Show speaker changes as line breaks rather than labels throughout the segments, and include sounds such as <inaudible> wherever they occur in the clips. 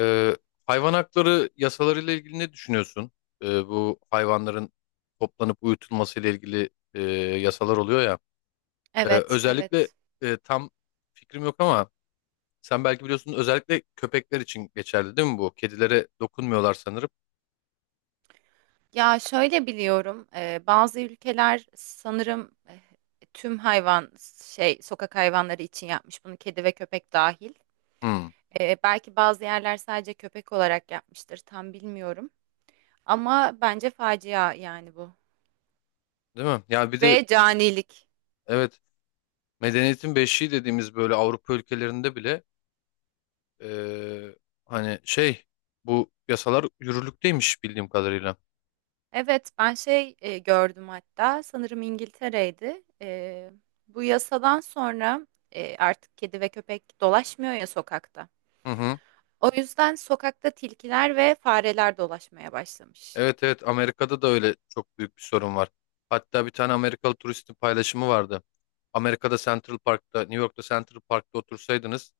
Ee, Hayvan hakları yasalarıyla ilgili ne düşünüyorsun? Bu hayvanların toplanıp uyutulması ile ilgili yasalar oluyor ya.
Evet,
Özellikle
evet.
tam fikrim yok ama sen belki biliyorsun, özellikle köpekler için geçerli değil mi bu? Kedilere dokunmuyorlar sanırım.
Ya şöyle biliyorum, bazı ülkeler sanırım tüm hayvan sokak hayvanları için yapmış bunu kedi ve köpek dahil.
Hmm,
Belki bazı yerler sadece köpek olarak yapmıştır, tam bilmiyorum. Ama bence facia yani bu.
değil mi? Ya bir de,
Ve canilik.
evet, medeniyetin beşiği dediğimiz böyle Avrupa ülkelerinde bile e, hani şey bu yasalar yürürlükteymiş bildiğim kadarıyla.
Evet, ben gördüm hatta sanırım İngiltere'ydi. Bu yasadan sonra artık kedi ve köpek dolaşmıyor ya sokakta.
Hı hı.
O yüzden sokakta tilkiler ve fareler dolaşmaya başlamış.
Evet, evet, Amerika'da da öyle çok büyük bir sorun var. Hatta bir tane Amerikalı turistin paylaşımı vardı. Amerika'da Central Park'ta, New York'ta Central Park'ta otursaydınız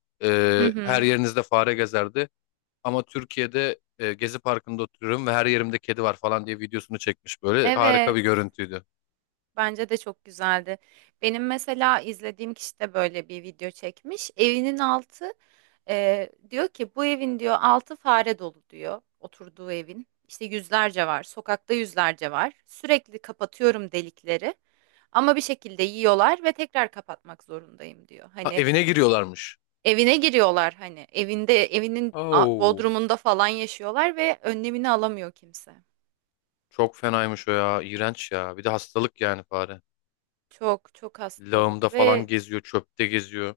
Hı
her
hı.
yerinizde fare gezerdi. Ama Türkiye'de Gezi Parkı'nda oturuyorum ve her yerimde kedi var falan diye videosunu çekmiş böyle. Harika
Evet,
bir görüntüydü.
bence de çok güzeldi. Benim mesela izlediğim kişi de böyle bir video çekmiş. Evinin altı diyor ki bu evin diyor altı fare dolu diyor oturduğu evin. İşte yüzlerce var, sokakta yüzlerce var. Sürekli kapatıyorum delikleri ama bir şekilde yiyorlar ve tekrar kapatmak zorundayım diyor.
Ha,
Hani
evine giriyorlarmış.
evine giriyorlar hani evinde
Oo,
bodrumunda falan yaşıyorlar ve önlemini alamıyor kimse.
çok fenaymış o ya. İğrenç ya. Bir de hastalık yani, fare.
Çok çok
Lağımda
hastalık
falan
ve
geziyor, çöpte geziyor.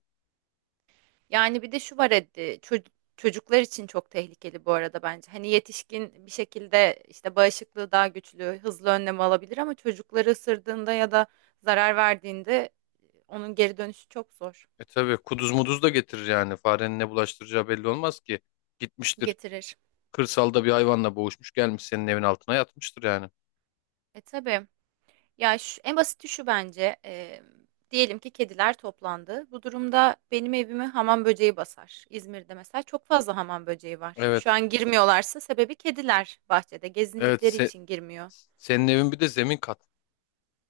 yani bir de şu var çocuklar için çok tehlikeli bu arada bence. Hani yetişkin bir şekilde işte bağışıklığı daha güçlü, hızlı önlem alabilir ama çocukları ısırdığında ya da zarar verdiğinde onun geri dönüşü çok zor
E tabii kuduz muduz da getirir yani. Farenin ne bulaştıracağı belli olmaz ki. Gitmiştir
getirir.
kırsalda, bir hayvanla boğuşmuş gelmiş senin evin altına yatmıştır yani.
E tabii. Ya şu, en basiti şu bence. Diyelim ki kediler toplandı. Bu durumda benim evimi hamam böceği basar. İzmir'de mesela çok fazla hamam böceği var. Şu
Evet.
an girmiyorlarsa sebebi kediler bahçede
Evet,
gezindikleri için girmiyor.
senin evin bir de zemin kat.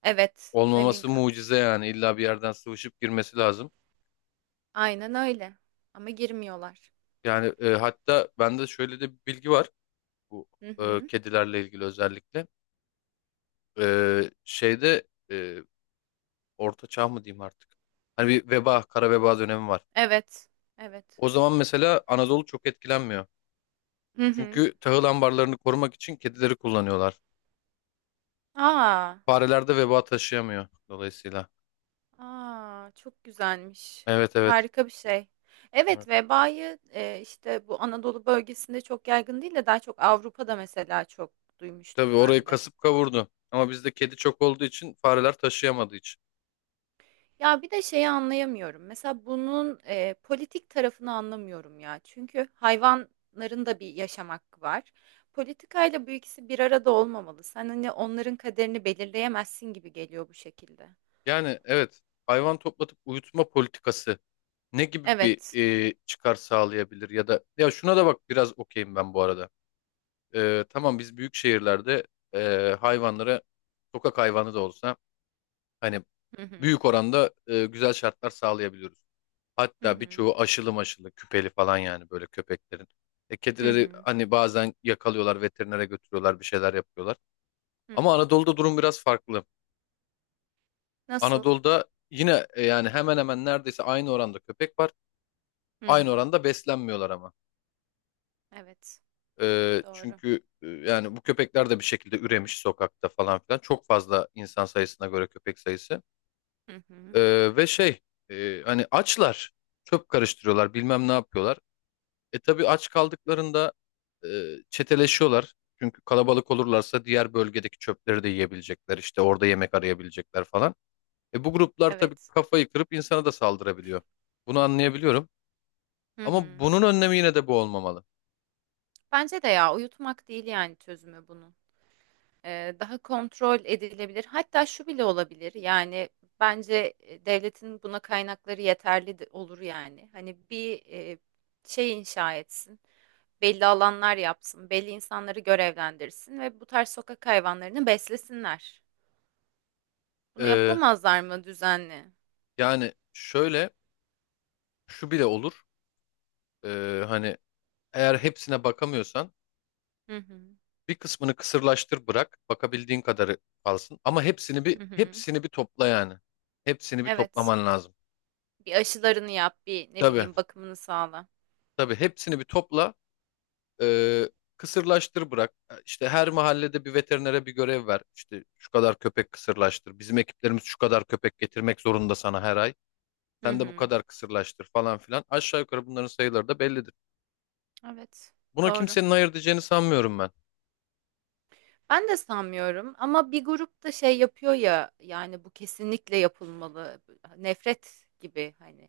Evet, zemin
Olmaması
kat.
mucize yani. İlla bir yerden sıvışıp girmesi lazım.
Aynen öyle. Ama girmiyorlar.
Yani, hatta bende şöyle de bir bilgi var. Bu
Hı hı.
kedilerle ilgili özellikle. E, şeyde orta çağ mı diyeyim artık. Hani bir veba, kara veba dönemi var.
Evet. Evet.
O zaman mesela Anadolu çok etkilenmiyor.
Hı hı.
Çünkü tahıl ambarlarını korumak için kedileri kullanıyorlar.
Aa.
Fareler de veba taşıyamıyor dolayısıyla.
Aa, çok güzelmiş.
Evet, evet.
Harika bir şey. Evet,
Evet.
vebayı işte bu Anadolu bölgesinde çok yaygın değil de daha çok Avrupa'da mesela çok
Tabii
duymuştum
orayı
ben de.
kasıp kavurdu. Ama bizde kedi çok olduğu için, fareler taşıyamadığı için.
Ya bir de şeyi anlayamıyorum. Mesela bunun politik tarafını anlamıyorum ya. Çünkü hayvanların da bir yaşam hakkı var. Politikayla bu ikisi bir arada olmamalı. Sen hani onların kaderini belirleyemezsin gibi geliyor bu şekilde.
Yani evet, hayvan toplatıp uyutma politikası ne gibi bir
Evet.
çıkar sağlayabilir ya da, ya şuna da bak biraz okeyim ben bu arada. E, tamam, biz büyük şehirlerde hayvanlara, sokak hayvanı da olsa, hani
Hı hı.
büyük oranda güzel şartlar sağlayabiliyoruz.
Hı
Hatta
hı.
birçoğu aşılı maşılı küpeli falan yani, böyle köpeklerin. E,
Hı
kedileri
hı.
hani bazen yakalıyorlar, veterinere götürüyorlar, bir şeyler yapıyorlar.
Hı
Ama
hı.
Anadolu'da durum biraz farklı.
Nasıl?
Anadolu'da yine yani hemen hemen neredeyse aynı oranda köpek var.
Hı
Aynı
hı.
oranda beslenmiyorlar ama.
Evet,
E,
doğru.
çünkü yani bu köpekler de bir şekilde üremiş sokakta falan filan. Çok fazla, insan sayısına göre köpek sayısı.
Hı hı.
E, ve şey, hani açlar çöp karıştırıyorlar, bilmem ne yapıyorlar. E tabii aç kaldıklarında e, çeteleşiyorlar. Çünkü kalabalık olurlarsa diğer bölgedeki çöpleri de yiyebilecekler. İşte orada yemek arayabilecekler falan. E, bu gruplar tabii
Evet.
kafayı kırıp insana da saldırabiliyor. Bunu anlayabiliyorum.
Hı
Ama
hı.
bunun önlemi yine de bu olmamalı.
Bence de ya uyutmak değil yani çözümü bunun. Daha kontrol edilebilir. Hatta şu bile olabilir. Yani bence devletin buna kaynakları olur yani. Hani bir şey inşa etsin. Belli alanlar yapsın. Belli insanları görevlendirsin ve bu tarz sokak hayvanlarını beslesinler. Bunu
E,
yapamazlar mı düzenli?
yani şöyle, şu bile olur. E, hani eğer hepsine bakamıyorsan
Hı hı.
bir kısmını kısırlaştır bırak. Bakabildiğin kadarı kalsın. Ama hepsini bir
Hı hı.
hepsini bir topla yani. Hepsini bir
Evet.
toplaman lazım.
Bir aşılarını yap, bir ne
Tabii,
bileyim bakımını sağla.
tabii, hepsini bir topla. Ee, Kısırlaştır bırak. İşte her mahallede bir veterinere bir görev ver. İşte şu kadar köpek kısırlaştır. Bizim ekiplerimiz şu kadar köpek getirmek zorunda sana her ay.
Hı
Sen de bu
hı.
kadar kısırlaştır falan filan. Aşağı yukarı bunların sayıları da bellidir.
Evet,
Buna
doğru.
kimsenin hayır diyeceğini sanmıyorum ben.
Ben de sanmıyorum ama bir grup da şey yapıyor ya yani bu kesinlikle yapılmalı. Nefret gibi hani.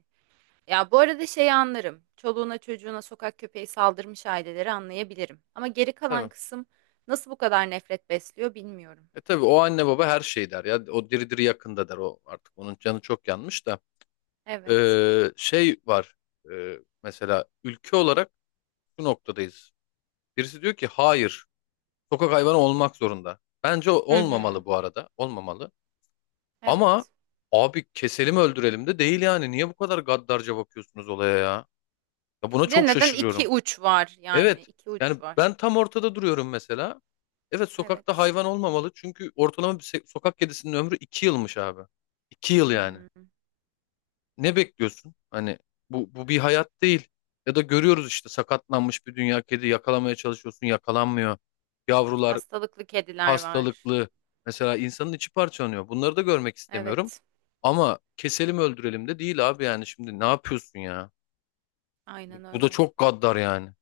Ya bu arada şeyi anlarım. Çoluğuna çocuğuna sokak köpeği saldırmış aileleri anlayabilirim. Ama geri kalan
Tabii.
kısım nasıl bu kadar nefret besliyor bilmiyorum.
E tabii o anne baba her şey der ya. O diri diri yakında der o artık. Onun canı çok yanmış da.
Evet.
Şey var. Mesela ülke olarak şu noktadayız. Birisi diyor ki hayır. Sokak hayvanı olmak zorunda. Bence
Hı hı.
olmamalı bu arada. Olmamalı. Ama
Evet.
abi keselim öldürelim de değil yani. Niye bu kadar gaddarca bakıyorsunuz olaya ya? Ya buna
Bir de
çok
neden iki
şaşırıyorum.
uç var yani
Evet.
iki
Yani
uç
ben
var.
tam ortada duruyorum mesela. Evet, sokakta
Evet.
hayvan olmamalı. Çünkü ortalama bir sokak kedisinin ömrü 2 yılmış abi. 2 yıl
Hı
yani.
hı.
Ne bekliyorsun? Hani bu bir hayat değil. Ya da görüyoruz işte, sakatlanmış bir dünya kedi yakalamaya çalışıyorsun, yakalanmıyor. Yavrular
Hastalıklı kediler var.
hastalıklı. Mesela insanın içi parçalanıyor. Bunları da görmek istemiyorum.
Evet.
Ama keselim öldürelim de değil abi, yani şimdi ne yapıyorsun ya?
Aynen
Bu da
öyle.
çok gaddar yani.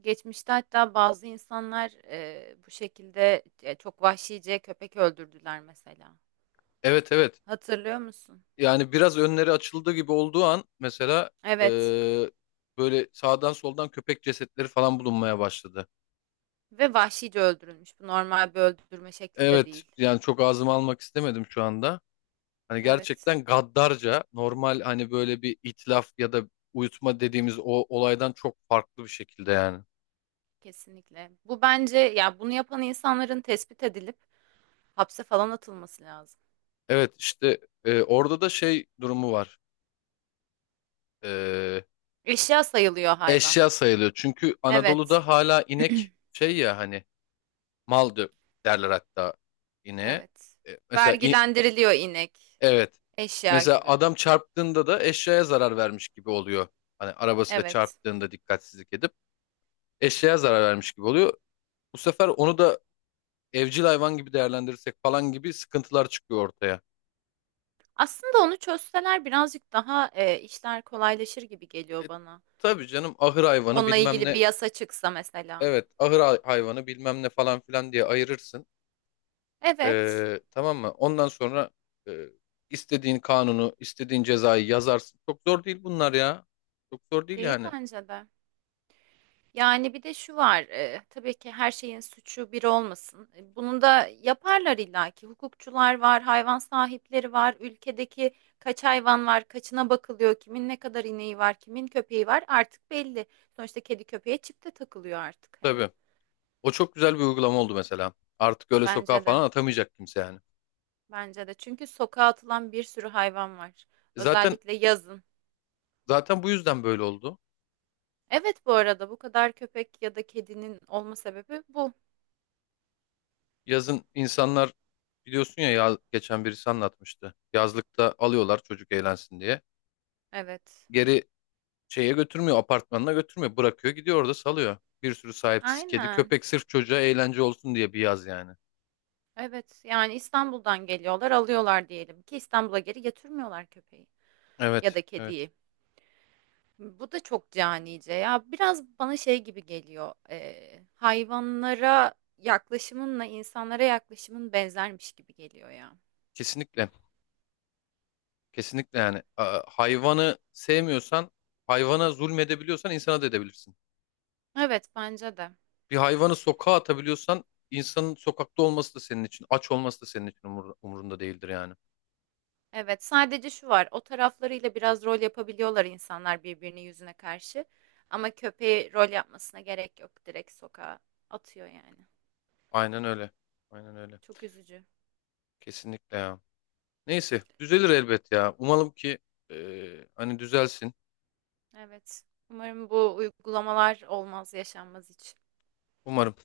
Geçmişte hatta bazı insanlar bu şekilde çok vahşice köpek öldürdüler mesela.
Evet, evet.
Hatırlıyor musun?
Yani biraz önleri açıldı gibi olduğu an mesela
Evet.
eee, böyle sağdan soldan köpek cesetleri falan bulunmaya başladı.
Ve vahşice öldürülmüş. Bu normal bir öldürme şekli de
Evet,
değil.
yani çok ağzıma almak istemedim şu anda. Hani
Evet,
gerçekten gaddarca, normal hani böyle bir itlaf ya da uyutma dediğimiz o olaydan çok farklı bir şekilde yani.
kesinlikle. Bu bence ya bunu yapan insanların tespit edilip hapse falan atılması lazım.
Evet, işte orada da şey durumu var. E,
Eşya sayılıyor hayvan.
eşya sayılıyor. Çünkü
Evet.
Anadolu'da hala inek
<clears throat>
şey ya hani, mal derler hatta ineğe.
Evet.
E, mesela
Vergilendiriliyor inek.
evet.
Eşya
Mesela
gibi.
adam çarptığında da eşyaya zarar vermiş gibi oluyor. Hani arabasıyla
Evet.
çarptığında dikkatsizlik edip eşyaya zarar vermiş gibi oluyor. Bu sefer onu da evcil hayvan gibi değerlendirirsek falan gibi sıkıntılar çıkıyor ortaya.
Aslında onu çözseler birazcık daha işler kolaylaşır gibi
E,
geliyor bana.
tabii canım, ahır hayvanı
Onunla
bilmem
ilgili bir
ne.
yasa çıksa mesela.
Evet, ahır hayvanı bilmem ne falan filan diye ayırırsın.
Evet,
Tamam mı? Ondan sonra e, istediğin kanunu, istediğin cezayı yazarsın. Çok zor değil bunlar ya. Çok zor değil
değil
yani.
bence de. Yani bir de şu var, tabii ki her şeyin suçu bir olmasın. E, bunu da yaparlar illaki. Hukukçular var, hayvan sahipleri var, ülkedeki kaç hayvan var, kaçına bakılıyor, kimin ne kadar ineği var, kimin köpeği var artık belli. Sonuçta kedi köpeğe çip de takılıyor artık hani.
Tabii. O çok güzel bir uygulama oldu mesela. Artık öyle sokağa
Bence de.
falan atamayacak kimse yani.
Bence de. Çünkü sokağa atılan bir sürü hayvan var.
E Zaten
Özellikle yazın.
zaten bu yüzden böyle oldu.
Evet bu arada bu kadar köpek ya da kedinin olma sebebi bu.
Yazın insanlar biliyorsun ya, ya geçen birisi anlatmıştı. Yazlıkta alıyorlar çocuk eğlensin diye.
Evet.
Geri şeye götürmüyor, apartmanına götürmüyor. Bırakıyor gidiyor orada salıyor. Bir sürü sahipsiz kedi
Aynen.
köpek, sırf çocuğa eğlence olsun diye bir yaz yani.
Evet. Yani İstanbul'dan geliyorlar, alıyorlar diyelim ki İstanbul'a geri getirmiyorlar köpeği ya
Evet,
da
evet.
kediyi. Bu da çok canice ya. Biraz bana şey gibi geliyor. Hayvanlara yaklaşımınla insanlara yaklaşımın benzermiş gibi geliyor ya.
Kesinlikle. Kesinlikle yani. Hayvanı sevmiyorsan, hayvana zulmedebiliyorsan insana da edebilirsin.
Evet bence de.
Bir hayvanı sokağa atabiliyorsan, insanın sokakta olması da senin için, aç olması da senin için umurunda değildir yani.
Evet, sadece şu var. O taraflarıyla biraz rol yapabiliyorlar insanlar birbirinin yüzüne karşı. Ama köpeği rol yapmasına gerek yok. Direkt sokağa atıyor yani.
Aynen öyle. Aynen öyle.
Çok üzücü.
Kesinlikle ya. Neyse düzelir elbet ya. Umalım ki hani düzelsin.
Evet. Umarım bu uygulamalar olmaz, yaşanmaz hiç.
Umarım.